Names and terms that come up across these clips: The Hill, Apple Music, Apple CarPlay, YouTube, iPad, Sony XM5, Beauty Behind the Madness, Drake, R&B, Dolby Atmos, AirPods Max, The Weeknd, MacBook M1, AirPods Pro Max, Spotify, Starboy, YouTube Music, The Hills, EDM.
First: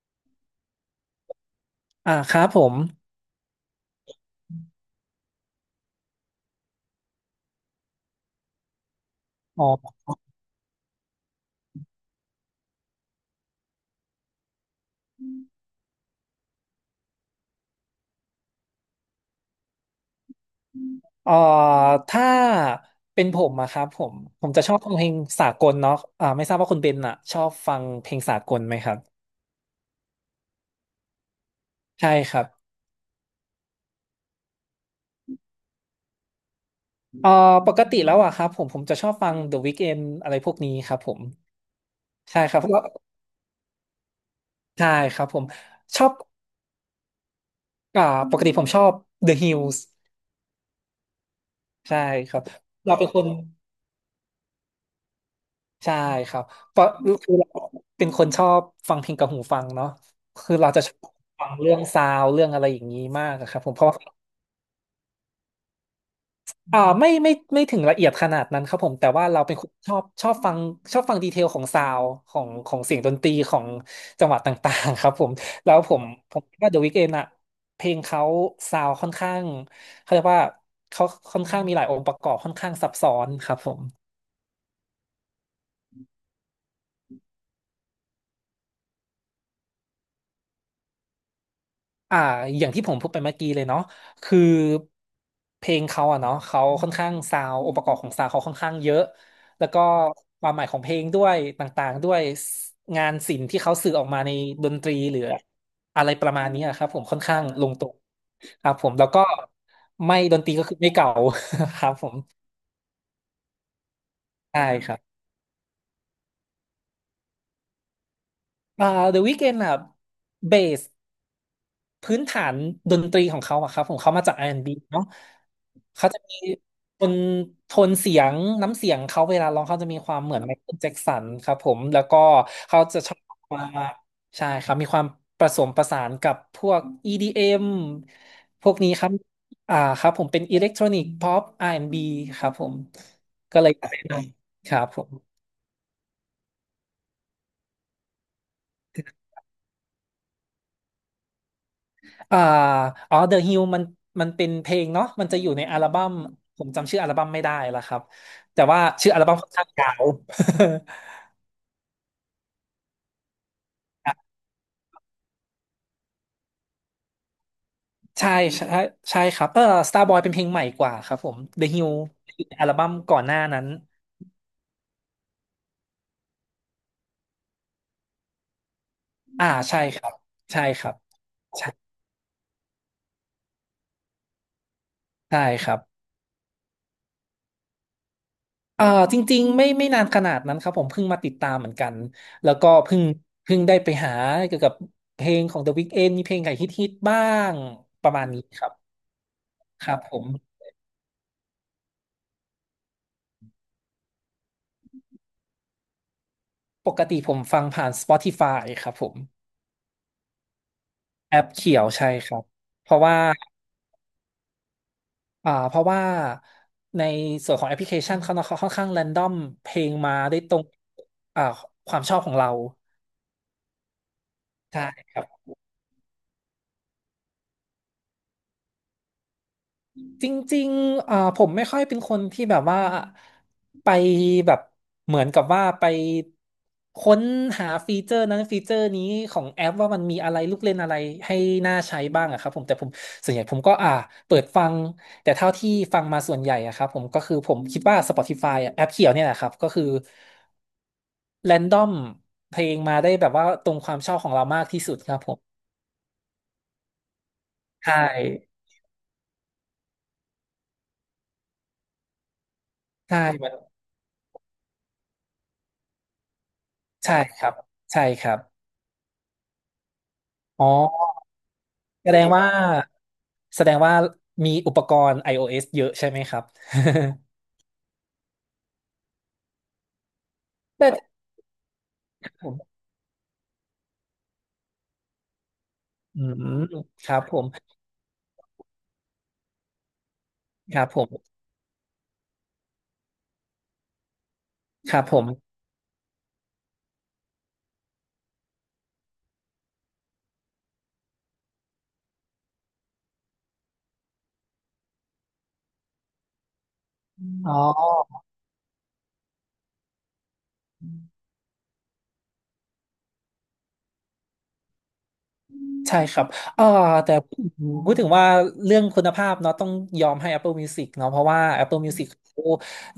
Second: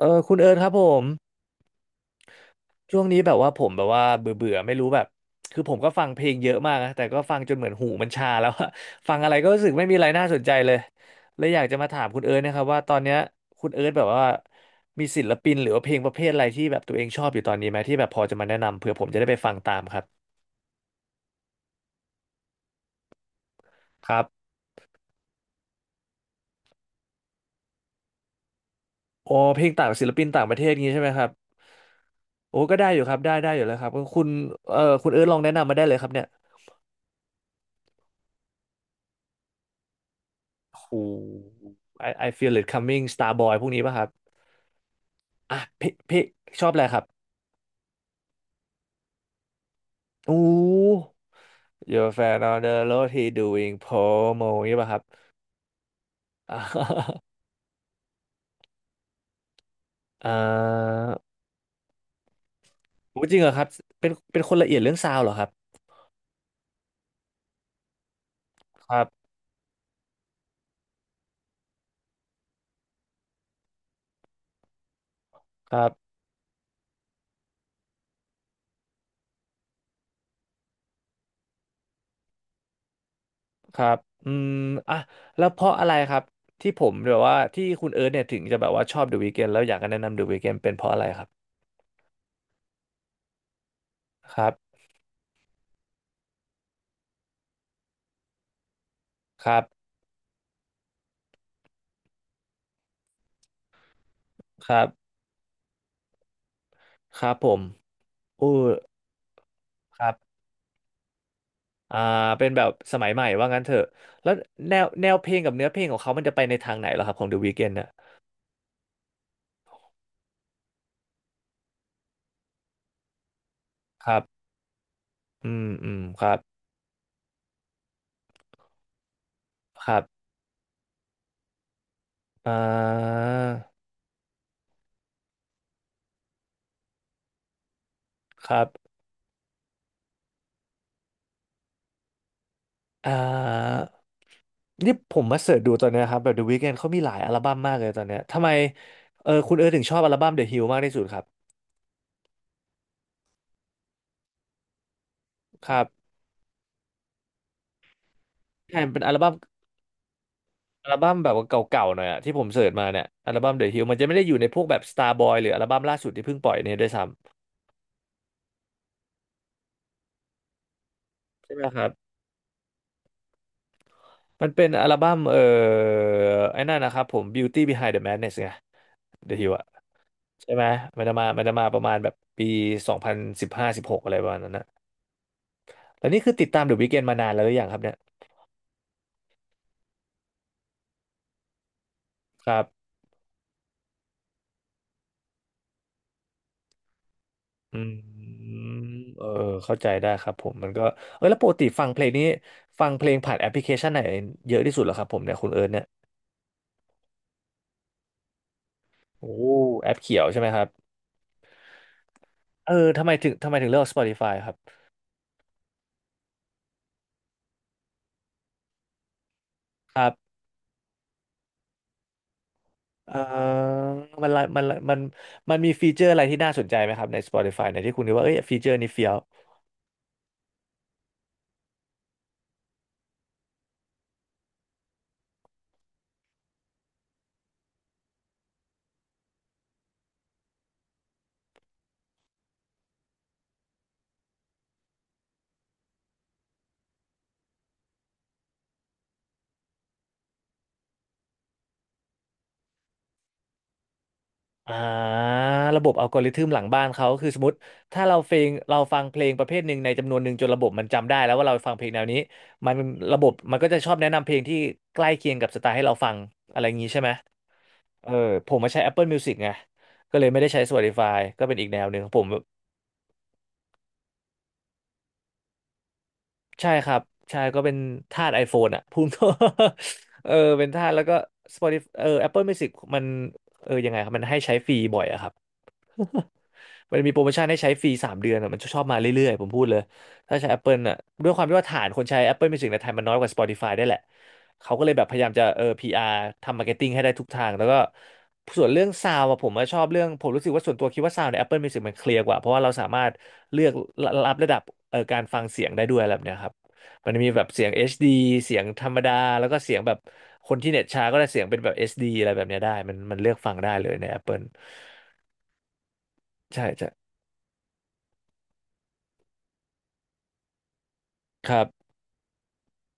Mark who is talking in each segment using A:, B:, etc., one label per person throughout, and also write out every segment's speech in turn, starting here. A: คุณเอิร์ธครับผม
B: อ่าครับผม
A: ช่วงนี้แบบว่าผมแบบว่าเบื่อเบื่อไม่รู้แบบคือผมก็ฟังเพลงเยอะมากนะแต่ก็ฟังจนเหมือนหูมันชาแล้วอะ ฟังอะไรก็รู้
B: อ๋
A: สึกไม่มี
B: อ
A: อะไรน่าสนใจเลยเลยอยากจะมาถามคุณเอิร์ธนะครับว่าตอนเนี้ยคุณเอิร์ธแบบว่ามีศิลปินหรือว่าเพลงประเภทอะไรที่แบบตัวเองชอบอยู่ตอนนี้ไหมที่แบบพอจะมาแนะนำเผื่อผมจะได้ไปฟังตามครับ
B: เอ่อถ้าเป็นผมอะครับผ
A: ค
B: ม
A: รั
B: ผ
A: บ
B: มจะชอบฟังเพลงสากลเนาะไม่ทราบว่าคุณเบนอะชอบฟังเพลงสากลไหมครับ
A: โอ้เพลงต่างศิลปินต่างประเทศงี้ใช่ไหมครับ
B: ใช่ครับ
A: โอ้ก็ได้อยู่ครับได้อยู่แล้วครับคุณคุณเอิร์ธลองแนะนำมาได้เลยครับเนี่ย
B: เอ่อปกติแล้วอะครับผมจะชอบฟัง The Weeknd อะไรพวกนี้
A: โอ้โห
B: ครับผม
A: I I
B: ใช่ค
A: feel
B: รับ
A: it
B: เพราะว่า
A: coming Starboy พวกนี้ป่ะครับ
B: ใช่ครับผม
A: อ่ะพี่
B: ชอบ
A: พี่ชอบอะไรครับ
B: อ่าปกติผมชอบ The Hills
A: อู้
B: ใช่
A: Your
B: ครั
A: fan
B: บ
A: on the
B: เราเป็น
A: road
B: ค
A: he
B: น
A: doing promo นี่ป่ะครับ
B: ใช่ครับ
A: อ่า
B: เพราะ คือเราเป็นคนชอบฟังเพลงกับหูฟังเนาะ
A: เอ่
B: คือเราจะชอ
A: อ
B: บฟังเรื่องซาวด์เรื่องอะไรอย่างนี้
A: โอ้
B: มา
A: จ
B: ก
A: ริงเห
B: อะ
A: รอ
B: ครั
A: ค
B: บ
A: รับ
B: ผมเพราะว่า
A: เป็นคนละเอียดเรื่องซาวด์เหรอครับ
B: ไม่ถึงละเอียดขนาดนั้นครับผ
A: ค
B: ม
A: รับ
B: แต่ว่าเราเป็นคนชอบฟังชอบฟังดีเทลของซาวด์ของเสียงดนตรีของจังหวะต่างๆครับผมแล้
A: ค
B: ว
A: รั
B: ผม
A: บ
B: ผมคิดว่า The Weeknd อะเพลงเขาซาวด์ค่อนข้างเขาเรียกว่าเขาค่อนข้างมีหลายองค์ประกอบค่อนข้างซับซ้อนครับผ
A: ค
B: ม
A: รับอืมอ่ะแล้วเพราะอะไรครับที่ผมแบบว่าที่คุณเอิร์ธเนี่ยถึงจะแบบว่าชอบ The Weeknd แล้วอยากจะแนะนำ The Weeknd เป็นเพราะอะไรครับ
B: อ่าอย่างที่ผมพูดไปเมื่อกี้เลยเนาะ
A: ค
B: คือ
A: รับ
B: เพลงเขาอะเนาะเขาค่อนข้างซาวองค์ประกอบของซาวเขาค่อนข้างเยอะ
A: ครับ
B: แล้วก็ความหมายของเพลงด้วยต่างๆด้วยงานศิลป์ที่เขาสื่อออกมาในด
A: ค
B: น
A: รั
B: ตรี
A: บ
B: หรืออะไรประมาณนี้อะครับผมค่อ
A: ค
B: น
A: รับ
B: ข้าง
A: ผม
B: ลงตัว
A: อู้
B: ครับผมแล้วก็
A: ครับ
B: ไม่ดนตรีก็คือไม่เก่า ครับ
A: อ่า
B: ผม
A: เป็นแบบสมัยใหม่ว่างั้นเถอะแล้ว
B: ใช่
A: แนว
B: ครับ
A: แนวเพลงกับเนื้อเพลงของเขามันจะไปในทางไหนเหรอครับของ The Weeknd น่ะ
B: อ่า The Weeknd อะเบส พื้นฐานดนตรีของเขาอะครับของ
A: ค
B: เขา
A: รั
B: มาจาก
A: บ
B: R&B เนาะ
A: อืมอืม
B: เขาจะ
A: ครั
B: มี
A: บ
B: โทนโทนเสียงน้ำเสียงเขาเวลาร้องเขา
A: ค
B: จะมี
A: รับ
B: ความเหมือนไมเคิลแจ็กสันครับผมแล้วก็
A: อ่
B: เขาจะชอบ
A: า
B: มาใช่ครับมีความผสมประสานกับพวก EDM
A: ครั
B: พ
A: บ
B: วกนี้ครับครับผมเป็นอิเล็กทรอนิกส์ p ๊อป R&B ครับผม
A: อ่
B: ก็เลยอ
A: า
B: ยากแนะนำครับ
A: นี่
B: ผม
A: ผมมาเสิร์ชดูตอนเนี้ยครับแบบ The Weeknd เขามีหลายอัลบั้มมากเลยตอนเนี้ยทำไมอคุณถึงชอบอัลบั้ม The Hill มากที่สุดครับ
B: อ่าอ๋อ The Hill มันมันเป็นเพลงเนาะมันจะอยู่ใน
A: ค
B: อั
A: รั
B: ลบั้
A: บ
B: มผมจำชื่ออัลบั้มไม่ได้และครับแต่
A: ใช่
B: ว่า
A: มันเป็น
B: ชื่
A: อั
B: อ
A: ล
B: อัล
A: บั้ม
B: บั้มค่อนข้างยาว
A: อัลบั้ม แบบว่าเก่าๆหน่อยอะที่ผมเสิร์ชมาเนี่ยอัลบั้ม The Hill มันจะไม่ได้อยู่ในพวกแบบ Starboy หรืออัลบั้มล่าสุดที่เพิ่งปล่อยเนี่ยด้วยซ้
B: ใช่ใช่ใช่ครับเออ Starboy เป็นเพลงใหม่กว่าครับผม
A: ำใช่ไหม
B: The
A: ครับ
B: Hill อยู่ในอัลบั้มก่อนหน้านั้น
A: มันเป็นอัลบั้มไอ้นั่นนะครับผม Beauty Behind the Madness ไง The Hill อะ
B: ใช่ครับ
A: ใช่
B: ใช่
A: ไหม
B: ครับ
A: มันจะมาประ
B: ใช่
A: มาณแบบปี2015-2016อะไรประมาณนั้นนะ
B: ใช่ครับ
A: แล้วนี่คือติดตาม The Weeknd มานานแล้วหรือยังครับเนี่ย
B: เออจริงๆไม่นานขนาดนั้นครับผมเพิ่งมาติดตามเหมือนกัน
A: ค
B: แล้ว
A: รั
B: ก็
A: บ
B: เพิ่งได้ไปหาเกี่ยวกับเพลงของ The Weeknd มีเพลงไหนฮิตๆบ้าง
A: อื
B: ประมาณนี้
A: ม
B: ครับ
A: เออเข้าใจ
B: ครับ
A: ได้
B: ผ
A: ค
B: ม
A: รับผมมันก็แล้วปกติฟังเพลงนี้ฟังเพลงผ่านแอปพลิเคชันไหนเยอะที่สุดเหรอครับผมเนี่ยคุณเอิร์ธเนี่ย
B: ปกติผมฟังผ่าน Spotify ครับผม
A: โอ้แอปเขียวใช่ไหมครับ
B: แอปเขียวใช่ครับ
A: เออ
B: เพราะ
A: ทำไม
B: ว่า
A: ถึงทำไมถึงเลือก Spotify ครับ
B: เพราะว่าในส่วนของแอปพลิเคชันเขาค่อนข้างแรนดอมเพลง
A: ครั
B: มา
A: บ
B: ได้ตรงอ่าความชอบของเรา
A: เอ่อ
B: ใช่
A: มัน
B: ครับ
A: มันมีฟีเจอร์อะไรที่น่าสนใจไหมครับใน Spotify ในที่คุณคิดว่าเอ้ยฟีเจอร์นี้เฟี้ยว
B: จริงๆผมไม่ค่อยเป็นคนที่แบบว่าไปแบบเหมือนกับว่าไปค้นหาฟีเจอร์นั้นฟีเจอร์นี้ของแอปว่ามันมีอะไรลูกเล่นอะไรให้น่าใช้บ้างอะครับผมแต่ผมส่วนใหญ่ผมก็เปิดฟังแต่เท่าที่ฟังมาส่วนใหญ่อะครับผมก็คือผมคิดว่า Spotify อะแอปเขียวเนี่ยแหละครับก็คือแรนดอมเพลงมาได้แบบว่าตรงความชอบของเรามาก
A: อ่
B: ที่สุดครับ
A: า
B: ผม
A: ระบบอัลกอริทึมหลังบ้านเขาคือสมมติ
B: ใช่
A: ถ้าเราเพลงเราฟังเพลงประเภทหนึ่งในจำนวนหนึ่งจนระบบมันจำได้แล้วว่าเราฟังเพลงแนวนี้มัน
B: ใช่
A: ระบบ
B: มัน
A: มันก็จะชอบแนะนำเพลงที่ใกล้เคียงกับสไตล์ให้เราฟังอะไรอย่างนี้ใช่ไหม
B: ใช่ครับใช่
A: เออ
B: ครับ
A: ผมมาใช้ Apple Music ไงก็เลยไม่ได้ใช้
B: อ๋อ
A: Spotify ก็เป็นอีกแนวหนึ่ง
B: แสด
A: ผม
B: งว่าแสดงว่ามีอุปกรณ์ iOS เยอะใช่ไหมครับ
A: ใช่ครับใช่ก็เป็นทาส iPhone อ่ะ พูดตรง เป็น ทา
B: แต่
A: สแล้วก็ Spotify
B: ผ
A: Apple Music
B: ม
A: มันยังไงครับมันให้ใช้ฟรีบ่อยอะครับ
B: อืม
A: มัน
B: ค
A: มี
B: รั
A: โปร
B: บ
A: โม
B: ผ
A: ชั่น
B: ม
A: ให้ใช้ฟรี3 เดือนอะมันชอบมาเรื่อยๆผมพูดเลยถ้าใช้
B: ค
A: Apple
B: รับ
A: อ่ะ
B: ผม
A: ด้วยความที่ว่าฐานคนใช้ Apple Music ในไทยมันน้อยกว่า Spotify ได้แหละเขาก็เล
B: ค
A: ยแบ
B: รับ
A: บพ
B: ผ
A: ยายามจะ
B: ม
A: PR ทำมาร์เก็ตติ้งให้ได้ทุกทางแล้วก็ส่วนเรื่องซาวอะผมอะชอบเรื่องผมรู้สึกว่าส่วนตัวคิดว่าซาวใน Apple Music มันเคลียร์กว่าเพราะว่าเราสามารถเลือกรับระดับการฟังเสียงได้ด้วยอะไรแบบเนี้ยครับมันมีแบบ
B: อ๋อ
A: เสียง HD เสียงธรรมดาแล้วก็เสียงแบบคนที่เน็ตช้าก็ได้เสียงเป็นแบบเอสดีอะไรแบบเนี้ยได้มันมันเลือกฟังได้เลยใน Apple
B: ใช่ครับ
A: ใช่
B: เอ่อ
A: ใช่
B: แต่พูดถึงว่าเรื่องคุณภาพเนาะต้องยอมให้ Apple Music เนาะเพราะว่า
A: ครั
B: Apple
A: บ
B: Music เขา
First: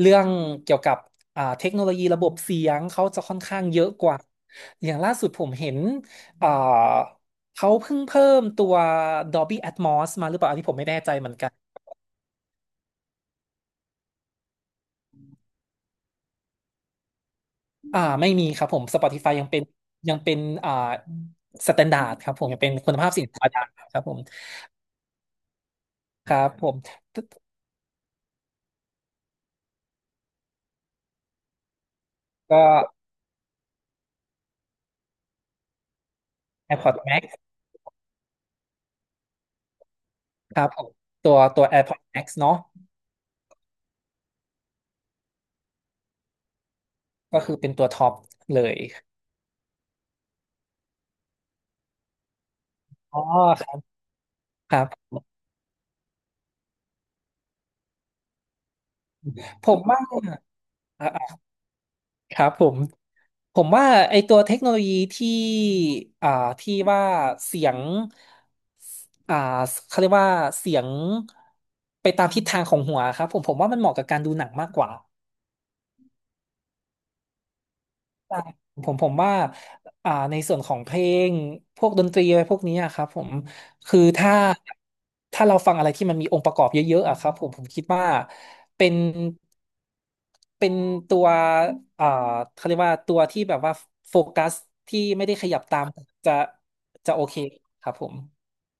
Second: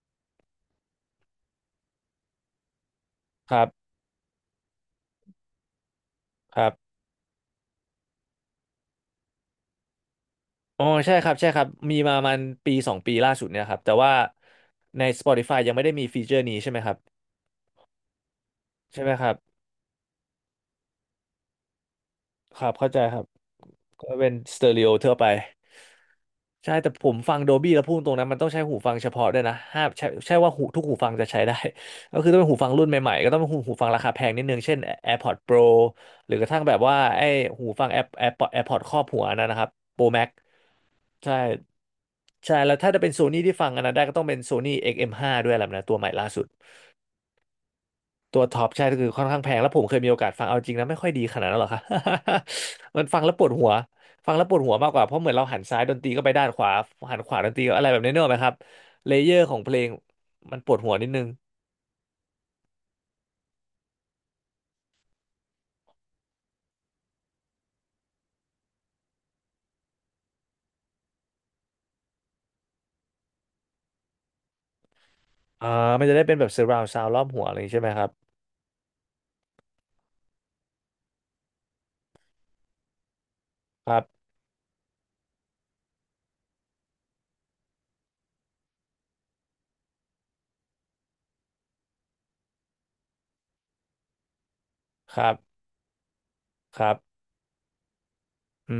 B: เรื่องเกี่ยวกับเทคโนโลยีระบบเสียงเขาจะค่อน
A: ค
B: ข้า
A: รั
B: งเยอะ
A: บ
B: กว่าอย่างล่าสุดผมเห็นอ่า
A: ครับ
B: เขาเพิ่งเพิ่มตัว Dolby Atmos มาหรือเปล่าอันนี้ผม
A: อ๋อ
B: ไม่แน่ใจ
A: ใช่ค
B: เหมื
A: รั
B: อ
A: บ
B: น
A: ใช่
B: กัน
A: ครับมีมาประมันปีสองปีล่าสุดเนี่ยครับแต่ว่าใน Spotify ยังไม่ได้มีฟีเจอร์นี้ใช่ไหมครับ
B: ไม่มีครับผม
A: ใช่ไหมครั
B: Spotify
A: บ
B: ยังเป็นยังเป็นอ่าสแตนดาร์ดครับผมยั
A: ค
B: ง
A: รั
B: เป็
A: บ
B: น
A: เข้า
B: คุณ
A: ใจ
B: ภาพ
A: ค
B: เสิ
A: รับ
B: นค้าดังครับ
A: ก็
B: ผม
A: เป็นสเตอริโอทั่วไป
B: ครับผ
A: ใช่
B: ม
A: แต่ผมฟัง Dolby แล้วพูดตรงนั้นมันต้องใช้หูฟังเฉพาะด้วยนะห้ามใช่ว่าหูทุกหูฟังจะใช้ได้ ก็คือต้องเป็นหู
B: ก็
A: ฟังรุ่นใหม่ๆก็ต้องเป็นหูฟังราคาแพงนิดนึงเช่น AirPods Pro หรือกระทั่งแบบว่า
B: AirPods
A: ไอ้
B: Max
A: หูฟัง AirPods ครอบหัวนั่นนะครับ Pro Max
B: ครับผมตั
A: ใช่
B: วตัว AirPods Max
A: ใช่
B: เนาะ
A: แล้วถ้าจะเป็นโซนี่ที่ฟังอันนั้นได้ก็ต้องเป็นโซนี่ XM5 ด้วยแหละนะตัวใหม่ล่าสุด
B: ก็คือเป็นตัวท็อป
A: ตัวท็
B: เล
A: อป
B: ย
A: ใช่ก็คือค่อนข้างแพงแล้วผมเคยมีโอกาสฟังเอาจริงนะไม่ค่อยดีขนาดนั้นหรอก ค่ะ มัน
B: อ๋
A: ฟั
B: อ
A: งแล้วปวด
B: ค
A: หัว
B: รับ
A: ฟังแล้วปวดหั
B: ค
A: ว
B: รั
A: มากกว่าเพ
B: บ
A: ราะเหมือนเราหันซ้ายดนตรีก็ไปด้านขวาหันขวาดนตรีก็อะไรแบบนี้เนกอะไหมครับเลเยอร์ของ
B: ผ
A: เพล
B: ม
A: ง
B: ว่า
A: มันปวดหัวนิ
B: อ่า
A: ดนึง
B: อ่าครับผมผมว่าไอตัวเทคโนโลยีที่อ่าที่ว่าเสียงอ่าเขาเรียกว่าเสียงไปตามทิศทางของหัวครับผมผมว่ามันเหมาะกับการดูหนังมากกว่า
A: อ่ามันจะได้เป็นแบบ surround sound รอบหัวอะไรอย่างนี้ใช่ไหมครับ
B: ใช่ผมผมว่าในส่วนของเพลงพวกดนตรีอะไรพวกนี้อะครับผม
A: ค
B: คื
A: รั
B: อ
A: บ
B: ถ้าเราฟังอะไรที่มันมีองค์ประกอบเยอะๆอะครับผมผมคิดว่าเป็นเป็นตัวอ่าเขาเรียกว่าตัวที่แบบว่าโฟกัสที่
A: ค
B: ไม่
A: รับ
B: ได้ขยับตามจะ
A: ครับ
B: จะโอเคครับผม
A: อื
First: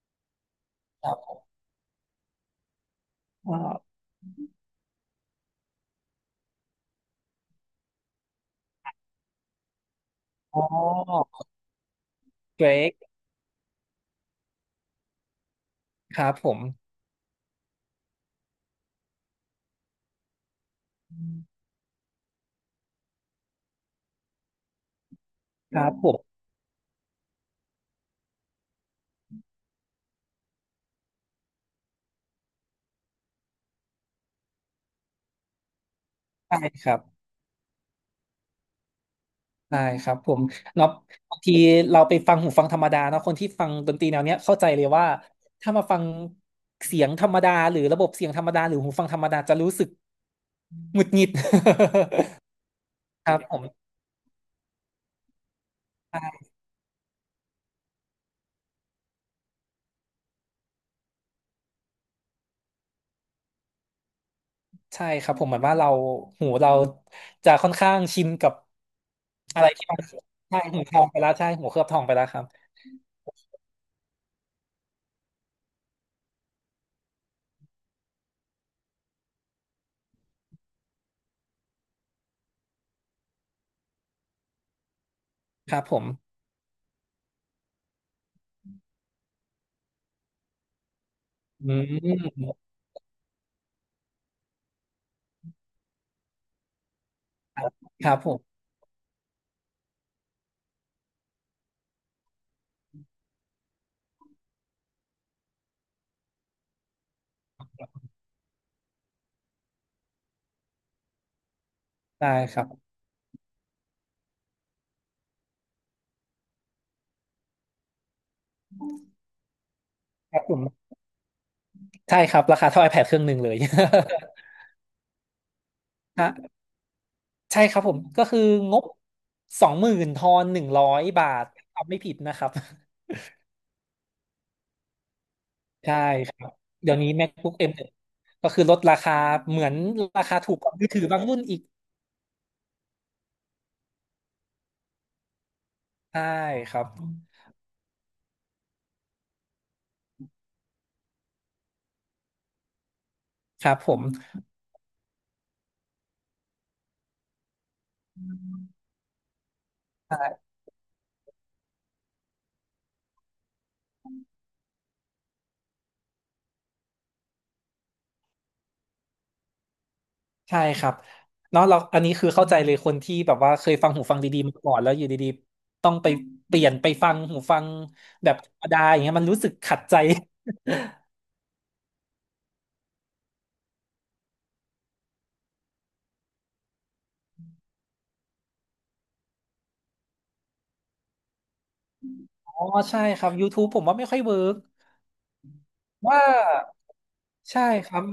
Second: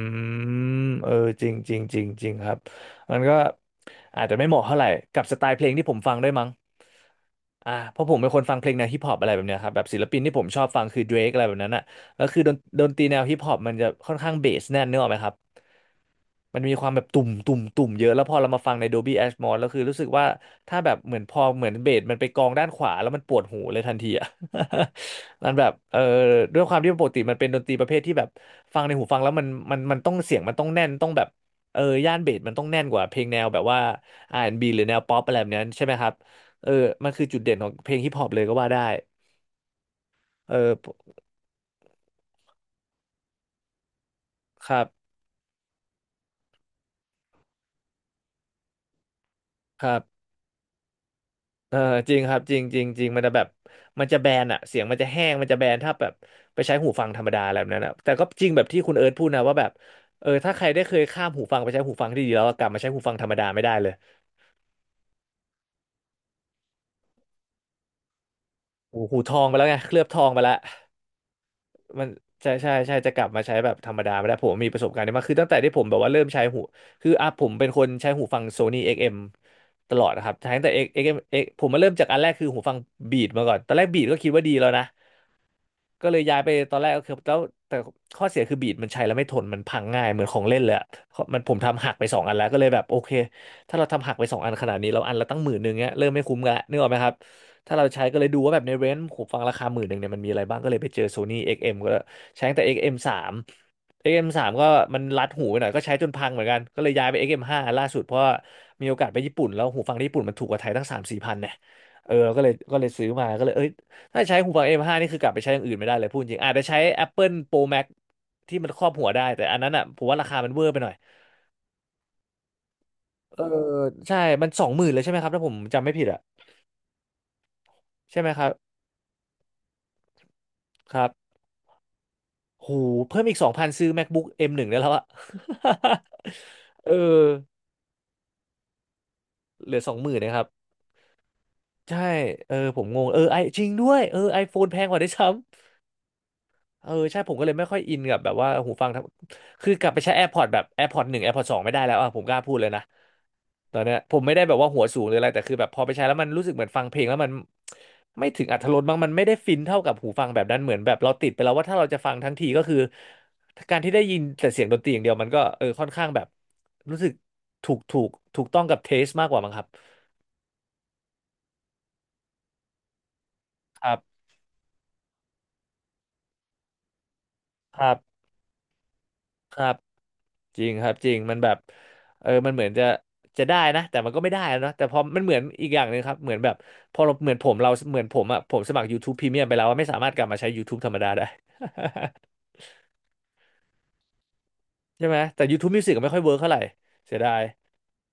A: ม
B: ค
A: เออ
B: รับ
A: จริงจริงครับมันก็
B: อ่า
A: อาจจะไม่เหมาะเท่าไหร่กับสไตล์เพลงที่ผมฟังด้วยมั้งเพราะผมเป็นคนฟังเพลงแนวฮิปฮอปอะไรแบบเนี้ยครับแบบศิลปินที่ผมช
B: อ๋
A: อบฟังคือ Drake
B: อ
A: อะไรแบบนั้นอ่ะแล้วคือดน
B: เบร
A: ดน
B: ก
A: ตรีแนวฮิปฮอปมันจะค่อนข้างเบสแน่นเนกอะไหมครับ
B: ครับผ
A: มั
B: ม
A: นมีความแบบตุ่มตุ่มเยอะแล้วพอเรามาฟังใน Dolby Atmos แล้วคือรู้สึกว่าถ้าแบบเหมือนพอเหมือนเบสมันไปกองด้านขวาแล้วมันปวดหูเลยทันทีอ่ะ มันแบบ
B: ครับ
A: เออ
B: ผม
A: ด้วยความที่ปกติมันเป็นดนตรีประเภทที่แบบฟังในหูฟังแล้วมันต้องเสียงมันต้องแน่นต้องแบบเออย่านเบสมันต้องแน่นกว่าเพลงแนวแบบว่าอาร์แอนด์บีหรือแนวป๊อปอะไรแบบนั้นใช่ไหมครับ
B: ใช่
A: เออ
B: ครับ
A: มันคือจุดเด่นของเพลงฮิปฮอปเลยก็ว่าได้
B: ได้ครับผม
A: เออ
B: เนาะบางทีเราไปฟังหูฟังธรรมดาเนาะคนที่ฟังดนตรีแนวเนี้ยเข้าใจ
A: ครั
B: เล
A: บ
B: ยว่าถ้ามาฟังเสียงธรรมดาหรือระบบเสียงธรรมดาหรือหูฟังธรรมดาจะรู้
A: ค
B: สึก
A: รับ
B: หงุดหงิด
A: เออจริงครับจริงจริงจริงมัน
B: ค
A: จะ
B: รั
A: แบ
B: บ
A: บ
B: ผม
A: มันจะแบนอะเสียงมันจะแห้งมันจะแบนถ้าแบบ
B: ใช่
A: ไปใช้หูฟังธรรมดาอะไรแบบนั้นอะแต่ก็จริงแบบที่คุณเอิร์ธพูดนะว่าแบบเออถ้าใครได้เคยข้ามหูฟังไปใช้หูฟังที่ดีแล้วกลับมาใช้หูฟังธรรมดาไม่ได้เลย
B: ใช่ครับผมเหมือนว่าเราหูเราจะค่อนข้างชินกับ
A: หูทองไป
B: อะ
A: แล้ว
B: ไร
A: ไง
B: ที่
A: เค
B: มั
A: ลื
B: น
A: อบทองไปแล้ว
B: ใช่หูทองไปแล้วใช่หูเคลือบทอง
A: มัน
B: ไปแล้วครับ
A: ใช่ใช่ใช่จะกลับมาใช้แบบธรรมดาไม่ได้ผมมีประสบการณ์นี้มากคือตั้งแต่ที่ผมแบบว่าเริ่มใช้หูคืออ่ะผมเป็นคนใช้หูฟัง Sony XM ตลอดนะครับใช้ตั้งแต่ XM X ผมมาเริ่มจากอันแรกคือหูฟังบีดมาก่อนตอนแรกบีดก็คิดว่าดีแล้วนะ
B: ครับผม
A: ก็เลยย้ายไปตอนแรกก็คือแล้วแต่ข้อเสียคือบีดมันใช้แล้วไม่ทนมันพังง่ายเหมือนของเล่นเลยอะมันผม
B: อื
A: ทำหักไปสองอันแล้ว
B: ม
A: ก็เลยแบบโอเคถ้าเราทำหักไปสองอันขนาดนี้เราอันละตั้งหมื่นหนึ่งเงี้ยเริ่มไม่คุ้มกันละนึกออกไหมครับ
B: ครับ
A: ถ้าเราใช้
B: ครั
A: ก็
B: บ
A: เลย
B: ผ
A: ดูว่าแบ
B: ม
A: บในเรนจ์ผมฟังราคาหมื่นหนึ่งเนี่ยมันมีอะไรบ้างก็เลยไปเจอ Sony XM กซ์เอ็มก็ใช้ตั้งแต่ XM สามเอ็กซ์เอ็มสามก็มันรัดหูไปหน่อยก็ใช้จนพังเหมือนกันก็เลยย้ายไปเอ็กซ์เอ็มห้าล่าสุดเพราะว่ามีโอกาสไปญี่ปุ่นแล้วหูฟังที่ญี่ปุ่นมันถูกกว่าไทยตั้งสามสี่พันเนี่ยเออ
B: ได้
A: ก็เลย
B: ครับ
A: ก็เลยซื้อมาก็เลยเอ้ย ถ้าใช้หูฟัง M5 นี่คือกลับไปใช้อย่างอื่นไม่ได้เลยพูดจริงอาจจะใช้ Apple Pro Max ที่มันครอบหัวได้แต่อันนั้นอ่ะผมว่ารา
B: ค
A: คา
B: รับ
A: มั
B: ผ
A: นเวอร์ไปหน่อ
B: ม
A: ย
B: ใช่ครับราคาเท่า iPad เครื่องหนึ่
A: เอ
B: ง
A: อ
B: เลย
A: ใช่มันสองหมื่นเลยใช่ไหมครับถ้าผมจำไม่ผิดอ่ะ
B: ฮะ ใช่ครับผม
A: ใช่
B: ก็
A: ไหม
B: คื
A: ค
B: อ
A: รับ
B: งบสองหมื่นทอนหนึ่งร้อ
A: ค
B: ย
A: รับ
B: บาททำไม่ผิดนะครับ
A: โหูเพิ่มอีกสองพันซื้อ MacBook M1 ได้แล้วอ่ะ
B: ใช่ครับ
A: เอ
B: เดี๋
A: อ
B: ยวนี้ MacBook M1 ก็คือลดราคาเหมือ
A: เห
B: น
A: ลือสองหมื่น
B: รา
A: นะ
B: คา
A: ครับ
B: ถูกกว่ามือถือบางรุ่นอีก
A: ใช่เออผมงงเออไอจริงด้วยเออ iPhone แพงกว่าได้วยซ้
B: ใช่ครั
A: เอ
B: บ
A: อใช่ผมก็เลยไม่ค่อยอินกับแบบว่าหูฟังทั้งคือกลับไปใช้ AirPods แบบ AirPods หนึ่ง AirPods สองไม่ได้แล้วอ่ะผมกล้าพูดเลยนะ
B: ครั
A: ต
B: บ
A: อน
B: ผ
A: เนี้ย
B: ม
A: ผมไม่ได้แบบว่าหัวสูงหรืออะไรแต่คือแบบพอไปใช้แล้วมันรู้สึกเหมือนฟังเพลงแล้วมันไม่ถึงอรรถรสบ้างมันไม่ได้ฟินเท่ากับหูฟังแบบ
B: ใช่
A: นั้นเหมือนแบบเราติดไปแล้วว่าถ้าเราจะฟังทั้งทีก็คือการที่ได้ยินแต่เสียงดนตรีอย่างเดียวมันก็เออค่อนข้างแบบรู้สึกถูกถูกถูกต้องกับเทสมากกว่ามั้งครับ
B: ใช่ครับเนาะเราอันนี้คือเข้าใจเลยคนที่แบบว่าเคย
A: ค
B: ฟัง
A: รั
B: หูฟัง
A: บ
B: ดีๆมาก่อนแล้วอยู่ดีๆต้องไปเปลี่ยนไปฟังหูฟัง
A: ครับ
B: แบบธรรมดาอย่างเงี้ยมันรู้สึก
A: ครับ
B: ขัดใจ
A: จริงครับจริงมันแบบเออมันเหมือนจะจะได้นะแต่มันก็ไม่ได้นะเนาะแต่พอมันเหมือนอีกอย่างหนึ่งครับเหมือนแบบพอเราเหมือนผมเราเหมือนผมอ่ะผมสมัคร YouTube Premium ไปแล้วอะไม่สามารถกลับมาใช้ YouTube ธรรมดาได้
B: อ๋อใช่ครับ YouTube ผมว่าไม่ค่อยเวิร์ก
A: ใช่ไหมแต่ YouTube Music ก็ไม่ค่อ
B: ว่า
A: ยเวิร์กเท่าไหร่เสียดาย
B: ใช่ครับ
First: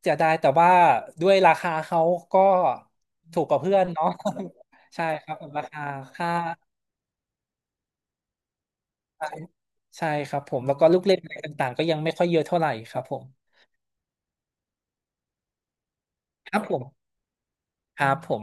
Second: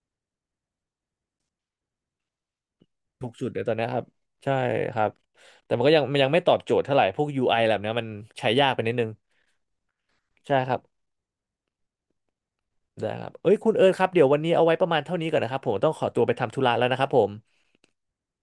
B: เสียดายแต่ว่าด้วยราคาเขาก็
A: ถูก
B: ถู
A: สุ
B: ก
A: ด
B: ก
A: เล
B: ว่า
A: ยตอ
B: เพื่
A: น
B: อ
A: เนี้
B: น
A: ยครับ
B: เนาะ
A: ใช่ ค
B: ใช่
A: รับ
B: ครับรา
A: แต่มั
B: คา
A: นก็ยังมันยั
B: ค่า
A: งไม่ตอบโจทย์เท่าไหร่พวก UI แบบเนี้ยมันใช้ยากไปนิดนึง
B: ใช่ครับผ
A: ใช่
B: ม
A: ค
B: แล้
A: รั
B: ว
A: บ
B: ก็ลูกเล่นอะไรต่างๆก็ยังไม่ค่อยเยอะเท่าไหร่ครับ
A: ได้
B: ผ
A: ค
B: ม
A: รับเอ้ยคุณเอิร์ธครับเดี๋ยววันนี้เอาไว้ประมาณเท่านี้ก่อนนะครับผมต้องขอตัวไป
B: ค
A: ทำ
B: รั
A: ธุ
B: บ
A: ระ
B: ผ
A: แล้วนะครั
B: ม
A: บผม
B: ครับผม